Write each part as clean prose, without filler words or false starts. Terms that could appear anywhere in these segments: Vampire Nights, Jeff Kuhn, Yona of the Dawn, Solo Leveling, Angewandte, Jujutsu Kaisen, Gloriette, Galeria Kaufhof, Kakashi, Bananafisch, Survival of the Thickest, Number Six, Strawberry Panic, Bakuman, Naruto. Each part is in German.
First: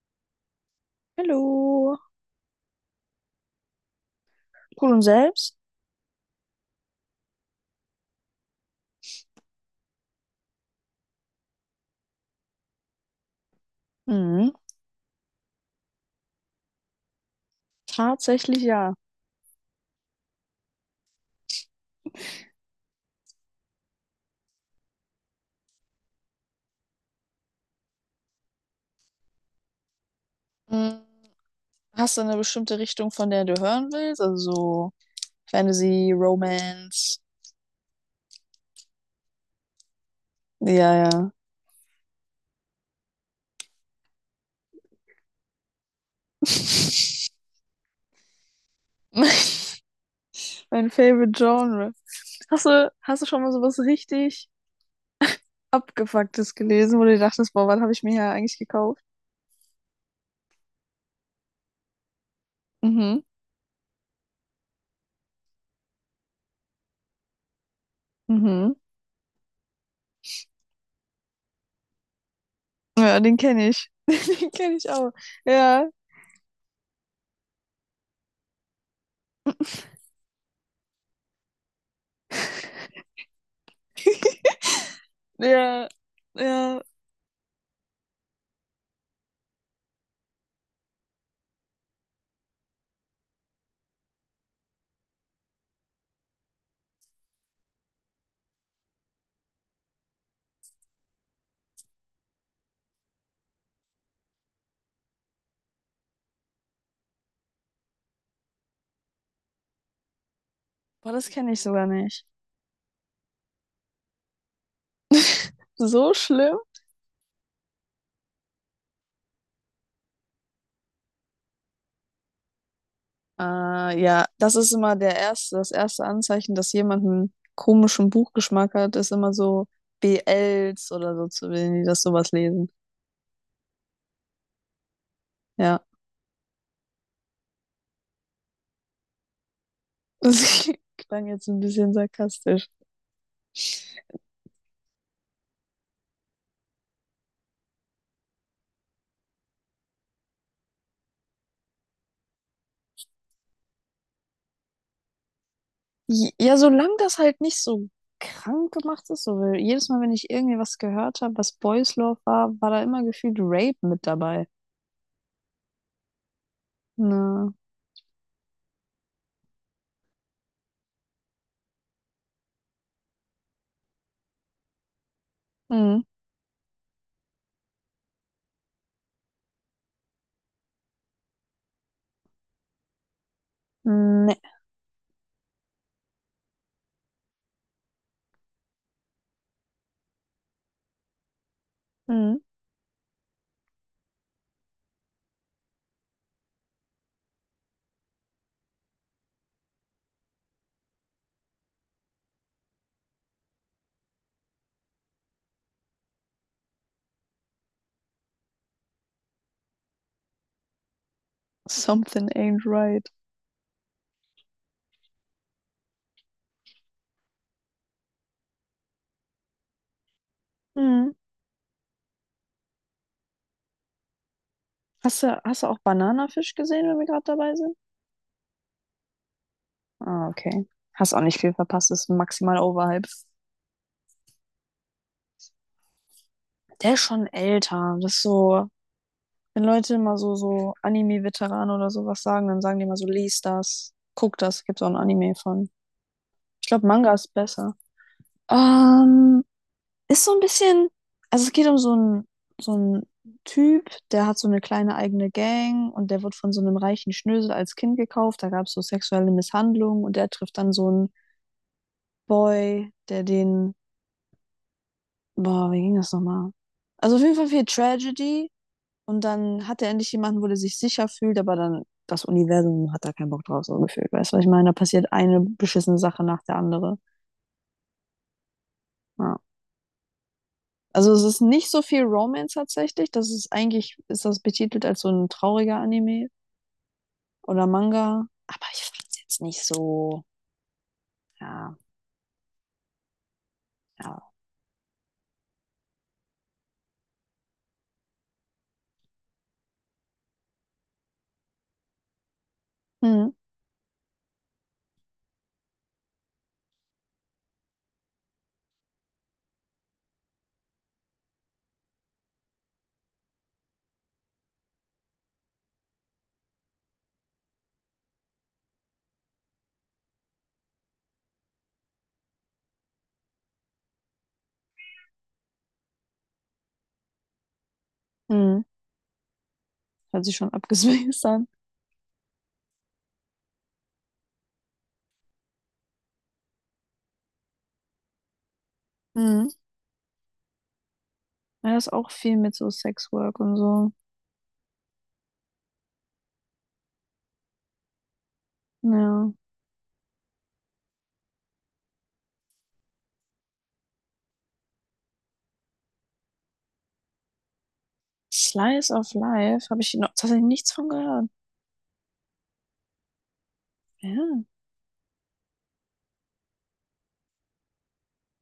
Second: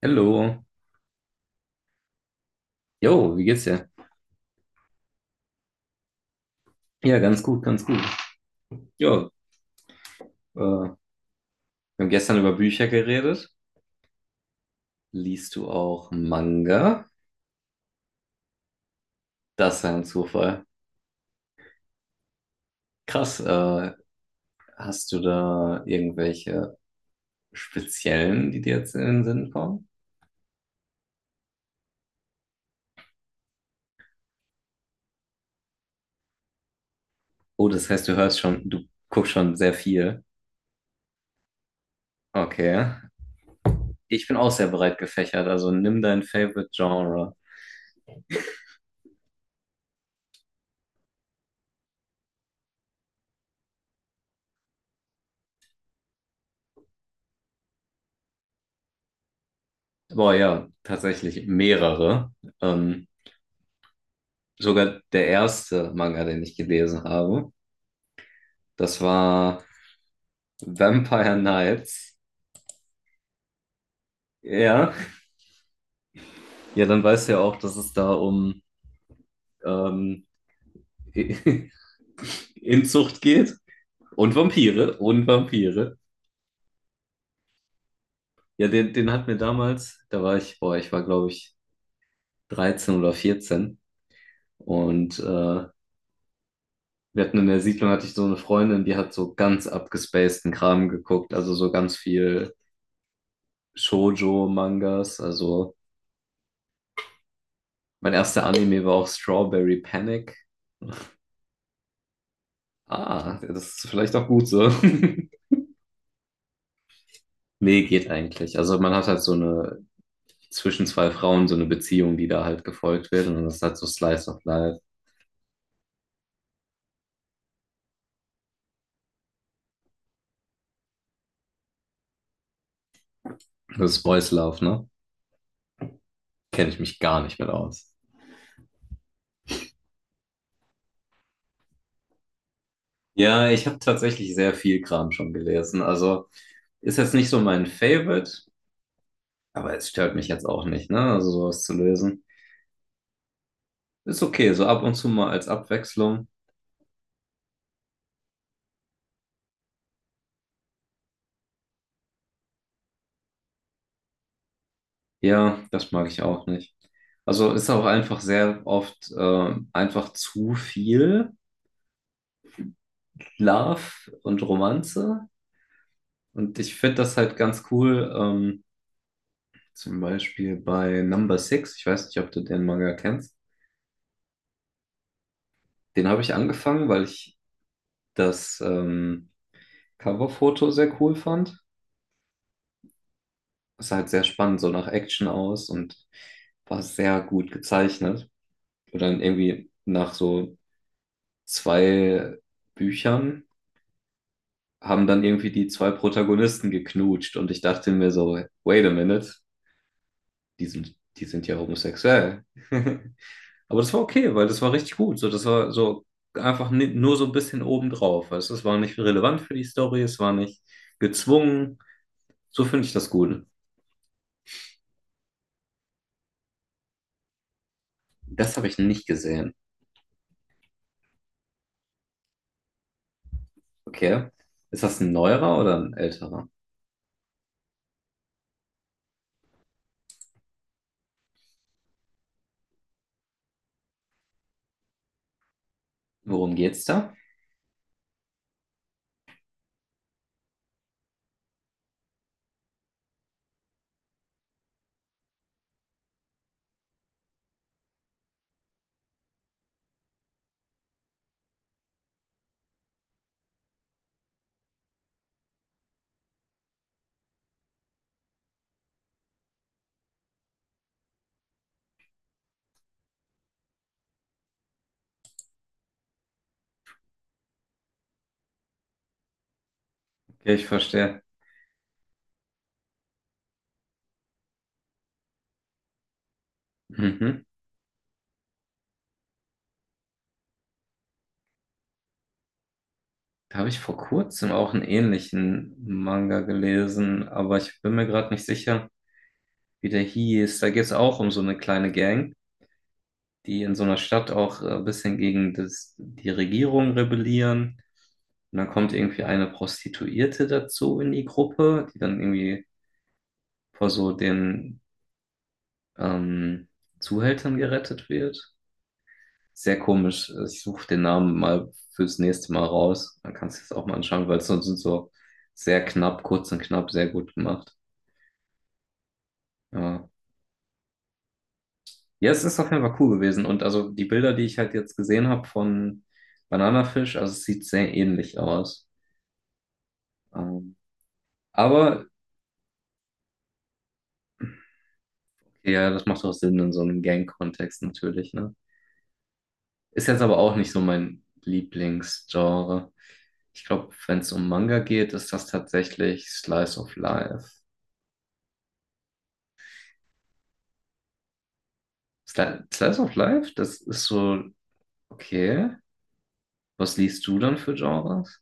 Hallo. Hallo. Jo, wie geht's dir? Gut und selbst? Ja, ganz gut, ganz gut. Ja, wir haben gestern über Bücher geredet. Mhm. Liest du auch Manga? Tatsächlich ja. Das war ein Zufall. Krass, hast du da irgendwelche speziellen, die dir jetzt in den Sinn kommen? Mm, Hast du eine bestimmte Richtung, von der du hören willst? Also so Fantasy, Romance. Oh, das heißt, du hörst schon, du guckst schon sehr viel. Ja, ja. Okay. Ich bin auch sehr breit gefächert, also nimm dein Favorite Genre. Mein Favorite Genre. Hast du schon mal sowas richtig Abgefucktes gelesen, wo du dir dachtest, boah, was habe ich mir hier eigentlich gekauft? Boah, ja, tatsächlich mehrere. Ähm, Mhm. sogar der erste Manga, den ich gelesen habe. Mhm. Das war Vampire Nights. Ja, den kenne ich. Den kenne ich Ja. auch. Ja, Ja, dann weißt du ja auch, dass es da um ähm, Inzucht geht. Und Vampire. Und ja, Vampire. ja. Ja, den hat mir damals, da war ich, boah, ich war glaube ich 13 oder 14. Und wir hatten in der Siedlung, hatte ich so eine Freundin, die hat so ganz abgespaceden Kram geguckt. Also so ganz viel Shoujo-Mangas. Also mein erster Anime war auch Strawberry Panic. Boah, das kenne ich sogar nicht. Ah, das ist vielleicht auch gut so. So schlimm? Nee, geht eigentlich. Also man hat halt so eine zwischen zwei Frauen so eine Beziehung, die da halt gefolgt wird. Und das ist halt so Ja, Slice of das ist Life. immer das erste Anzeichen, dass jemand einen komischen Buchgeschmack hat, ist immer so BLs oder so, zu- wenn die das sowas lesen. Das ist Boys Love, ne? Ja, Kenne ich mich gar nicht mit aus. das klang jetzt ein bisschen sarkastisch. Ja, ich habe tatsächlich sehr viel Kram schon gelesen. Also ist jetzt nicht so mein Favorite, aber es stört mich jetzt auch nicht, ne? Also sowas zu lesen. Ist okay, so ab und zu mal als Abwechslung. Ja, solange das halt nicht so krank gemacht ist, so weil jedes Mal, wenn ich irgendwie was gehört habe, was Boys Love war, war da immer gefühlt Rape mit dabei. Ja, das mag ich auch nicht. Also Na, ist auch einfach sehr oft einfach zu viel. Love und Romanze. mm, Und ich finde das halt ganz cool, zum Beispiel bei Number Six. Ich weiß nicht, ob du den Manga kennst. ne, Den habe ich angefangen, weil ich das Coverfoto sehr cool fand. mm, Es sah halt sehr spannend, so nach Action aus und war sehr gut gezeichnet. Und dann irgendwie nach so zwei Büchern haben dann irgendwie die zwei Protagonisten geknutscht und ich dachte mir so, wait a minute, die sind ja something homosexuell. ain't right. Aber das war okay, weil das war richtig gut. So, das war so einfach nur so ein bisschen obendrauf. Weißt du? Es war nicht relevant für die Story, es war nicht Mm. gezwungen. So finde ich das gut. Hast du auch Bananafisch gesehen, wenn wir gerade dabei sind? Das habe ich nicht gesehen. Ah, okay. Hast auch nicht viel verpasst, ist maximal overhyped. Okay. Ist das ein neuerer oder ein älterer? Der ist schon älter. Das ist so, wenn Leute immer so, so Anime-Veteranen oder sowas sagen, dann sagen die immer so, lies das, guck das, gibt's auch ein Anime von. Worum Ich geht's glaube, Manga da? ist besser. Ähm, ist so ein bisschen, also es geht um so einen Typ, der hat so eine kleine eigene Gang und der wird von so einem reichen Schnösel als Kind gekauft. Da gab es so sexuelle Misshandlungen und der trifft dann so einen Boy, der den. Boah, wie ging das nochmal? Also auf jeden Fall viel Tragedy und dann hat er endlich jemanden, wo er sich sicher fühlt, aber dann das Universum hat da keinen Bock drauf, so gefühlt. Weißt du, was ich meine? Da passiert eine beschissene Sache nach der andere. Ja. Okay, ich Also verstehe. es ist nicht so viel Romance tatsächlich. Das ist eigentlich, ist das betitelt als so ein trauriger Anime Mhm. oder Manga. Aber ich fand es jetzt nicht so, ja, Da habe ich vor ja. kurzem auch einen ähnlichen Manga gelesen, aber ich bin mir gerade nicht sicher, wie der hieß. Da geht es auch um so eine kleine Gang, Mhm. die in so einer Stadt auch ein bisschen gegen die Regierung rebellieren. Und dann kommt irgendwie eine Prostituierte dazu in die Gruppe, die dann irgendwie vor so den ähm, Zuhältern gerettet wird. Sehr komisch. Ich suche den Namen mal fürs nächste Mal raus. Dann kannst du es auch mal anschauen, weil es sonst sind so sehr knapp, kurz und knapp, sehr gut gemacht. Mhm. Ja. Hört sich schon abgespaced an. Ja, es ist auf jeden Fall cool gewesen. Und also die Bilder, die ich halt jetzt gesehen habe von Bananafisch, also es sieht sehr ähnlich aus. Mhm. Ähm, Ja, das ist aber auch viel mit so Sexwork und so. okay, ja, das macht auch Sinn in so einem Gang-Kontext natürlich, ne? Ja. Ist jetzt aber auch nicht so mein Lieblingsgenre. Ich glaube, wenn es um Manga geht, ist das tatsächlich Slice of Life. Slice of Life habe ich noch tatsächlich nichts von gehört. Sli Slice of Life? Das ist so, Ja. okay. Was liest du dann für Genres?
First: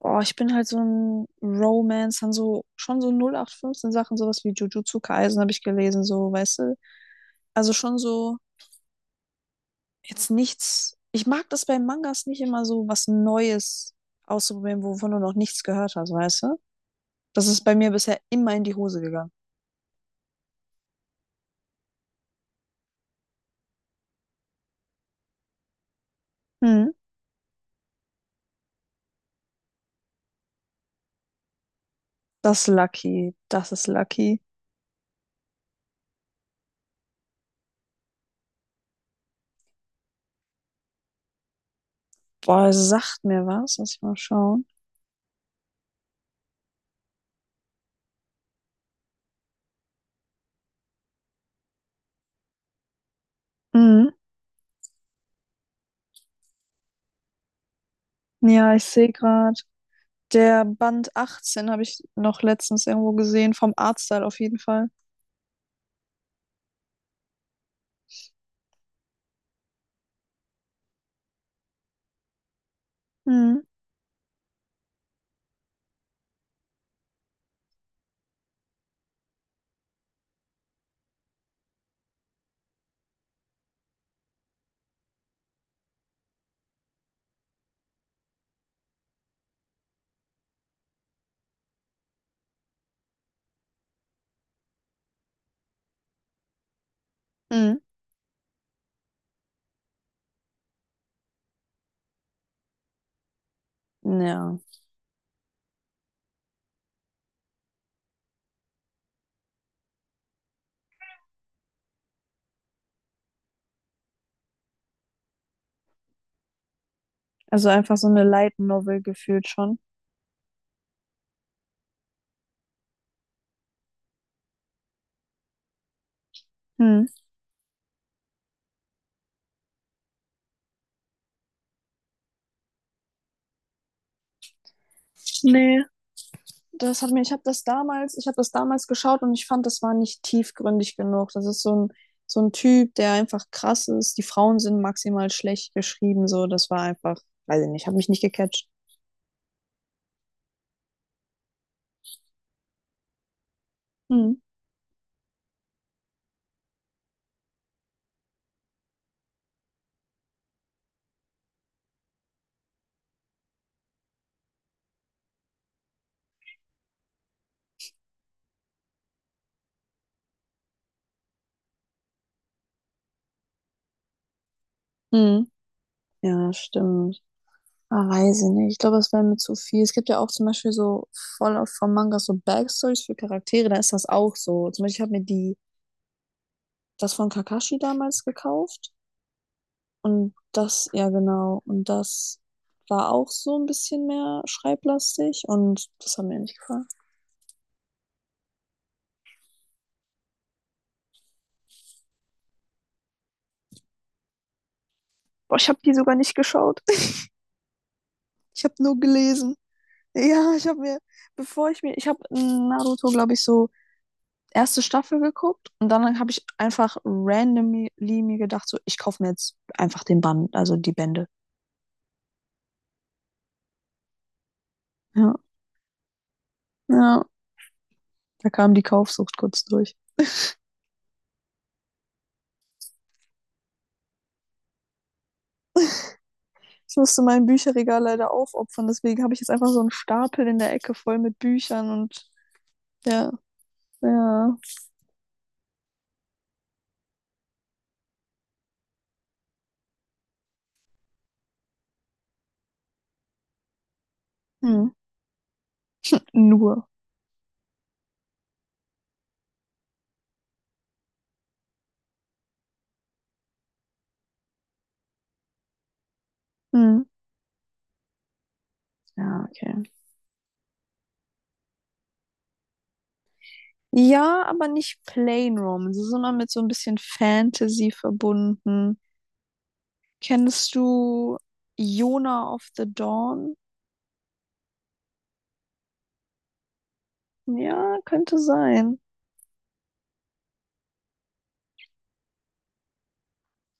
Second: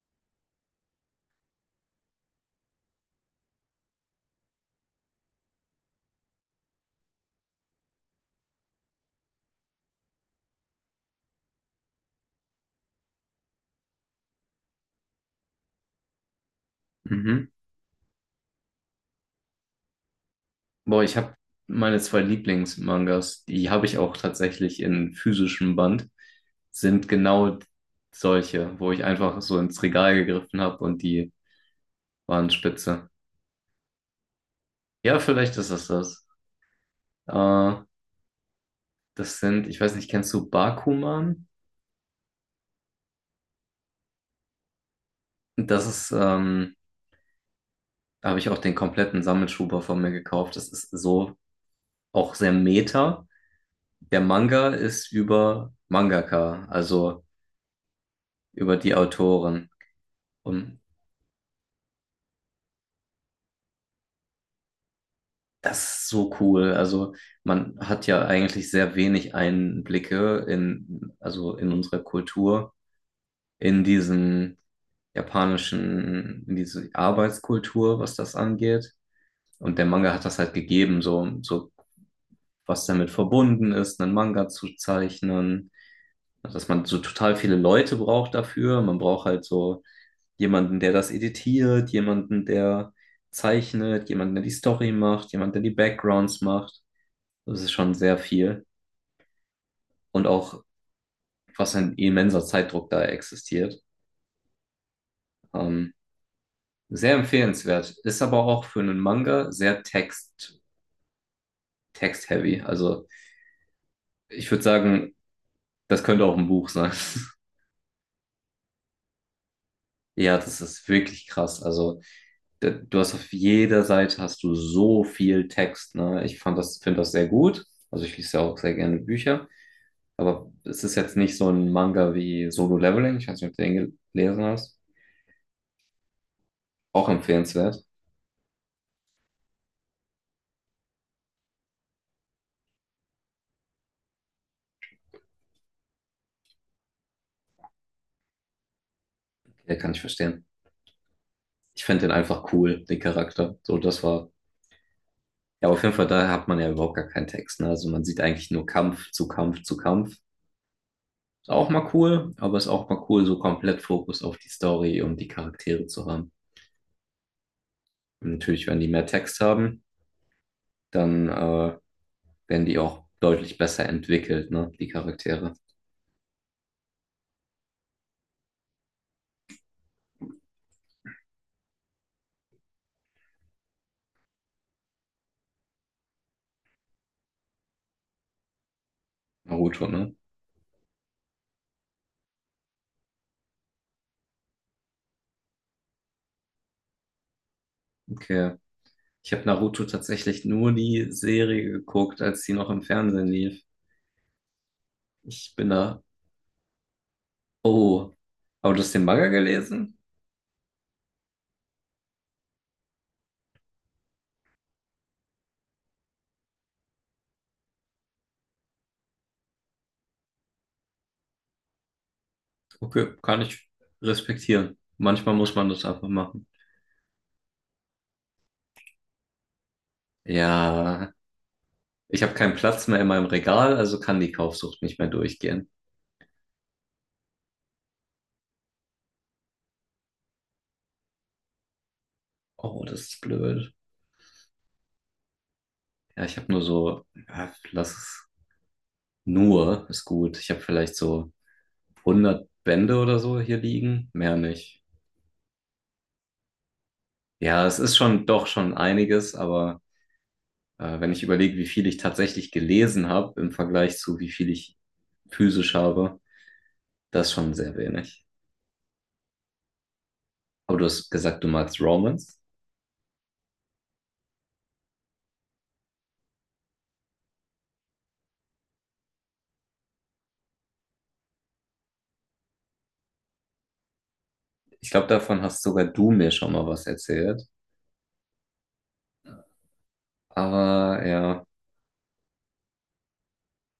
Boah, ich bin halt so ein Romance, dann so schon so 08/15 Sachen, sowas wie Jujutsu Kaisen habe ich gelesen, so, weißt du? Also schon so jetzt nichts. Ich mag das bei Mangas nicht immer so was Neues auszuprobieren, wovon du noch nichts gehört hast, weißt du? Mhm. Das ist bei mir bisher immer in die Hose gegangen. Boah, ich habe meine zwei Lieblingsmangas, die habe ich auch tatsächlich in physischem Band, Hm. sind genau solche, wo ich einfach so ins Regal gegriffen habe und die waren Das ist spitze. Lucky, das ist Lucky. Ja, vielleicht ist es das. Äh, das sind, ich weiß nicht, kennst du Bakuman? Boah, es sagt mir was, lass ich mal schauen. Das ist, da habe ich auch den kompletten Sammelschuber von mir gekauft. Das ist so auch sehr meta. Mhm. Der Manga ist über Mangaka, also Ja, über ich die sehe gerade. Autoren. Der Und Band 18 habe ich noch letztens irgendwo gesehen, vom Artstyle auf jeden Fall. das ist so cool. Also man hat ja eigentlich sehr wenig Einblicke in, also in unsere Kultur Hm. in diesem japanischen, in diese Arbeitskultur, was das angeht. Und der Manga hat das halt gegeben, so, so was damit verbunden ist, einen Manga zu zeichnen, dass man so total viele Leute braucht dafür. Man braucht halt so jemanden, der das editiert, jemanden, der zeichnet, jemanden, der die Story macht, jemanden, der die Backgrounds macht. Das ist Hm. schon sehr viel. Und auch, was ein immenser Zeitdruck da existiert. Ja. Ähm, Sehr empfehlenswert. Ist aber auch für einen Manga sehr text-heavy. Also ich würde sagen, das könnte auch ein Buch sein. Also einfach so eine Light Novel gefühlt schon. Ja, das ist wirklich krass. Also du hast auf jeder Seite hast du so viel Text. Ne? Ich fand das, finde Hm. das sehr gut. Also ich lese ja auch sehr gerne Bücher. Aber es ist jetzt nicht so ein Manga wie Solo Leveling. Ich weiß nicht, ob du den gelesen hast. Nee, das Auch hat mir, ich habe das empfehlenswert. damals, ich habe das damals geschaut und ich fand, das war nicht tiefgründig genug. Das ist so ein Typ, der einfach krass ist. Die Frauen sind maximal schlecht geschrieben, so. Das war einfach, weiß ich nicht, habe mich nicht gecatcht. Ja, kann ich verstehen. Ich finde den einfach cool, den Charakter. So, das war. Hm. Ja, auf jeden Fall, da hat man ja überhaupt gar keinen Text. Ne? Also man sieht eigentlich nur Kampf zu Kampf zu Kampf. Ist auch mal cool, aber ist auch mal cool, so komplett Fokus auf die Story und die Charaktere zu haben. Und natürlich, wenn die mehr Text haben, dann werden die auch deutlich besser entwickelt, ne? Die Hm. Charaktere. Ja, stimmt. Ah, weiß ich nicht. Ich glaube, das wäre mir zu viel. Es gibt ja auch zum Beispiel so voll oft von Mangas so Backstories für Charaktere, da ist das auch so. Zum Beispiel, ich habe mir die, das von Kakashi damals gekauft. Naruto, ne? Und das, ja genau, und das war auch so ein bisschen mehr schreiblastig und das hat mir nicht gefallen. Okay. Ich habe Naruto tatsächlich nur die Serie geguckt, als sie noch im Fernsehen lief. Ich Boah, ich bin habe die da. sogar nicht geschaut. Oh. Ich Aber habe du hast nur den Manga gelesen. gelesen? Ja, ich habe mir, bevor ich mir, ich habe Naruto, glaube ich, so erste Staffel geguckt und dann habe ich einfach randomly mir gedacht, so, ich kaufe mir jetzt einfach den Band, also die Bände. Okay, kann ich respektieren. Manchmal Ja, muss man das einfach machen. ja, da kam die Kaufsucht kurz durch. Ja, ich habe keinen Platz mehr in meinem Regal, also kann die Kaufsucht nicht mehr durchgehen. Ich musste mein Bücherregal leider aufopfern, deswegen habe ich jetzt einfach so einen Stapel in der Ecke voll mit Büchern und Oh, das ist ja, blöd. ja, Ja, ich habe nur so, ja, lass es nur, ist gut. Ich habe vielleicht so 100 Bände oder so hier liegen, mehr nicht. hm. Nur. Ja, es ist schon doch schon einiges, aber wenn ich überlege, wie viel ich tatsächlich gelesen habe im Vergleich zu wie viel ich physisch habe, Hm. das ist schon sehr wenig. Ja, okay. Aber du hast gesagt, du magst Romans. Ja, aber nicht Plain Romance, sondern mit so ein bisschen Fantasy verbunden. Kennst du Yona of the Dawn? Ich glaube, davon hast sogar du mir schon mal was erzählt. Ja, könnte sein. Aber ja.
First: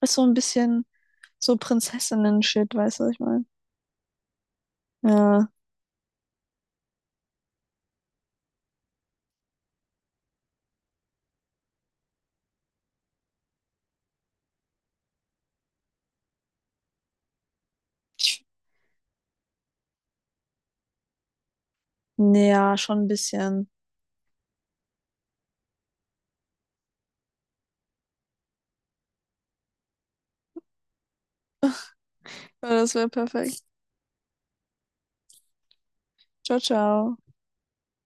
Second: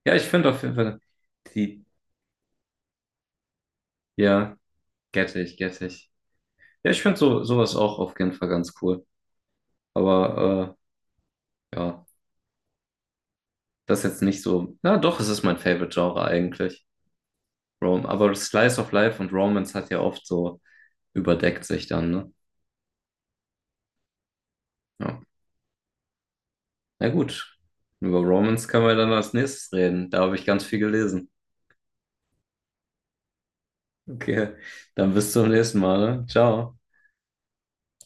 Ist Ja, ich so ein finde auf jeden bisschen Fall so die, Prinzessinnen-Shit, weißt du, was ich meine? ja, get Ja. ich, get ich. Ja, ich finde so, sowas auch auf jeden Fall ganz cool. Aber ja, das ist jetzt nicht so. Na doch, es ist mein Favorite-Genre eigentlich. Rom. Aber Ich- Slice of Life und Romance hat ja oft so überdeckt sich dann, ne? Ja, schon ein bisschen. Ja. Na gut. Über Romance können wir dann als nächstes reden. Da habe ich ganz viel gelesen. Ja, das wäre perfekt. Okay, dann bis zum nächsten Mal, ne? Ciao, Ciao. ciao.